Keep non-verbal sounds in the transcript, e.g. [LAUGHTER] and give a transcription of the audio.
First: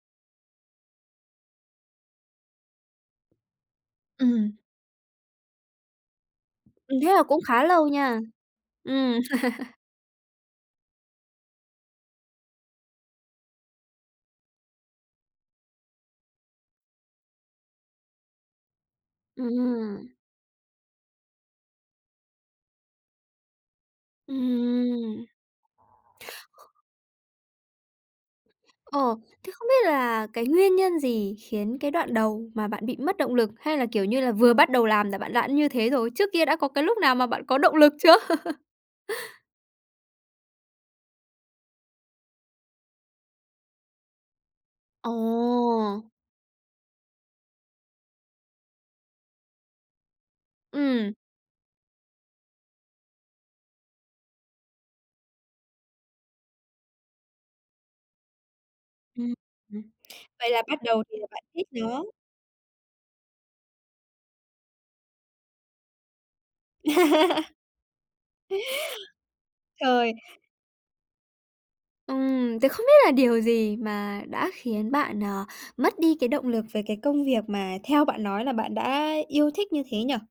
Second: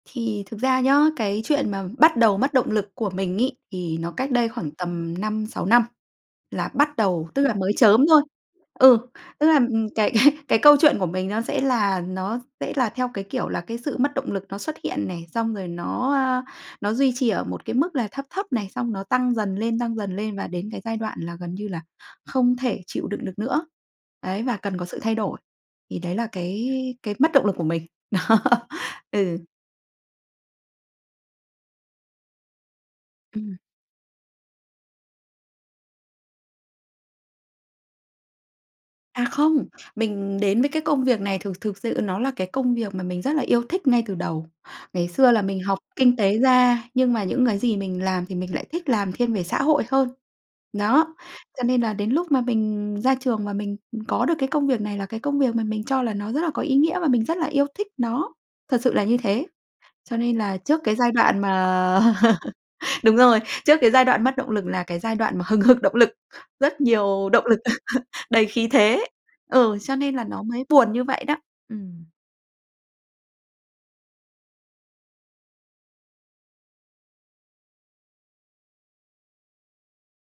Thì thực ra nhá, cái chuyện mà bắt đầu mất động lực của mình ấy, thì nó cách đây Ừm. khoảng tầm 5-6 năm là bắt Ừm, thế là đầu, cũng tức là khá mới lâu chớm nha. thôi. Ừ, Ừm. tức là, [LAUGHS] ừm, cái cái cái câu chuyện của mình nó sẽ là nó sẽ là theo, cái kiểu là, cái sự mất động lực nó xuất hiện này, xong rồi nó, a, nó duy trì ở một cái mức là thấp thấp này, xong nó tăng Ừm, dần lên, tăng ừm. dần lên và đến cái giai đoạn là gần như là không thể chịu đựng được nữa, ấy, và cần có sự thay Ừm. đổi. Thì đấy là cái cái mất động lực của mình. Đó, Ờ, ừ. thế không biết là cái nguyên nhân gì khiến cái đoạn đầu mà bạn bị mất động lực? Ừm. Hay là, kiểu như là, vừa bắt đầu làm là bạn đã như thế rồi? Trước kia đã có cái lúc nào mà bạn có động lực chưa? [LAUGHS] À, không, mình đến với cái công việc này thực thực sự nó là cái công việc mà mình rất là yêu thích ngay từ đầu. Ngày Ồ! xưa là mình học kinh tế ra nhưng mà những cái gì mình làm thì mình lại thích làm thiên về xã hội hơn. Ừm. Đó, cho nên là đến lúc mà mình ra trường và mình, ừm, có được cái công việc này là cái công việc mà mình cho là nó rất là có ý nghĩa và mình rất là yêu thích nó, thật sự là như Ừm, thế. ừm, Cho nên vậy là là bắt trước cái đầu giai vì là đoạn bạn thích mà nó. [LAUGHS] đúng rồi, trước cái giai đoạn mất động lực là cái giai đoạn mà hừng hực động lực, rất nhiều động [LAUGHS] lực, [LAUGHS] đầy khí thế, ừ, cho Trời! nên là nó mới buồn như vậy đó. Ừm. Ừm, tớ không biết là điều gì mà đã khiến bạn, ờ, mất đi cái động lực về cái công việc mà theo bạn nói là bạn đã yêu thích như thế nhỉ?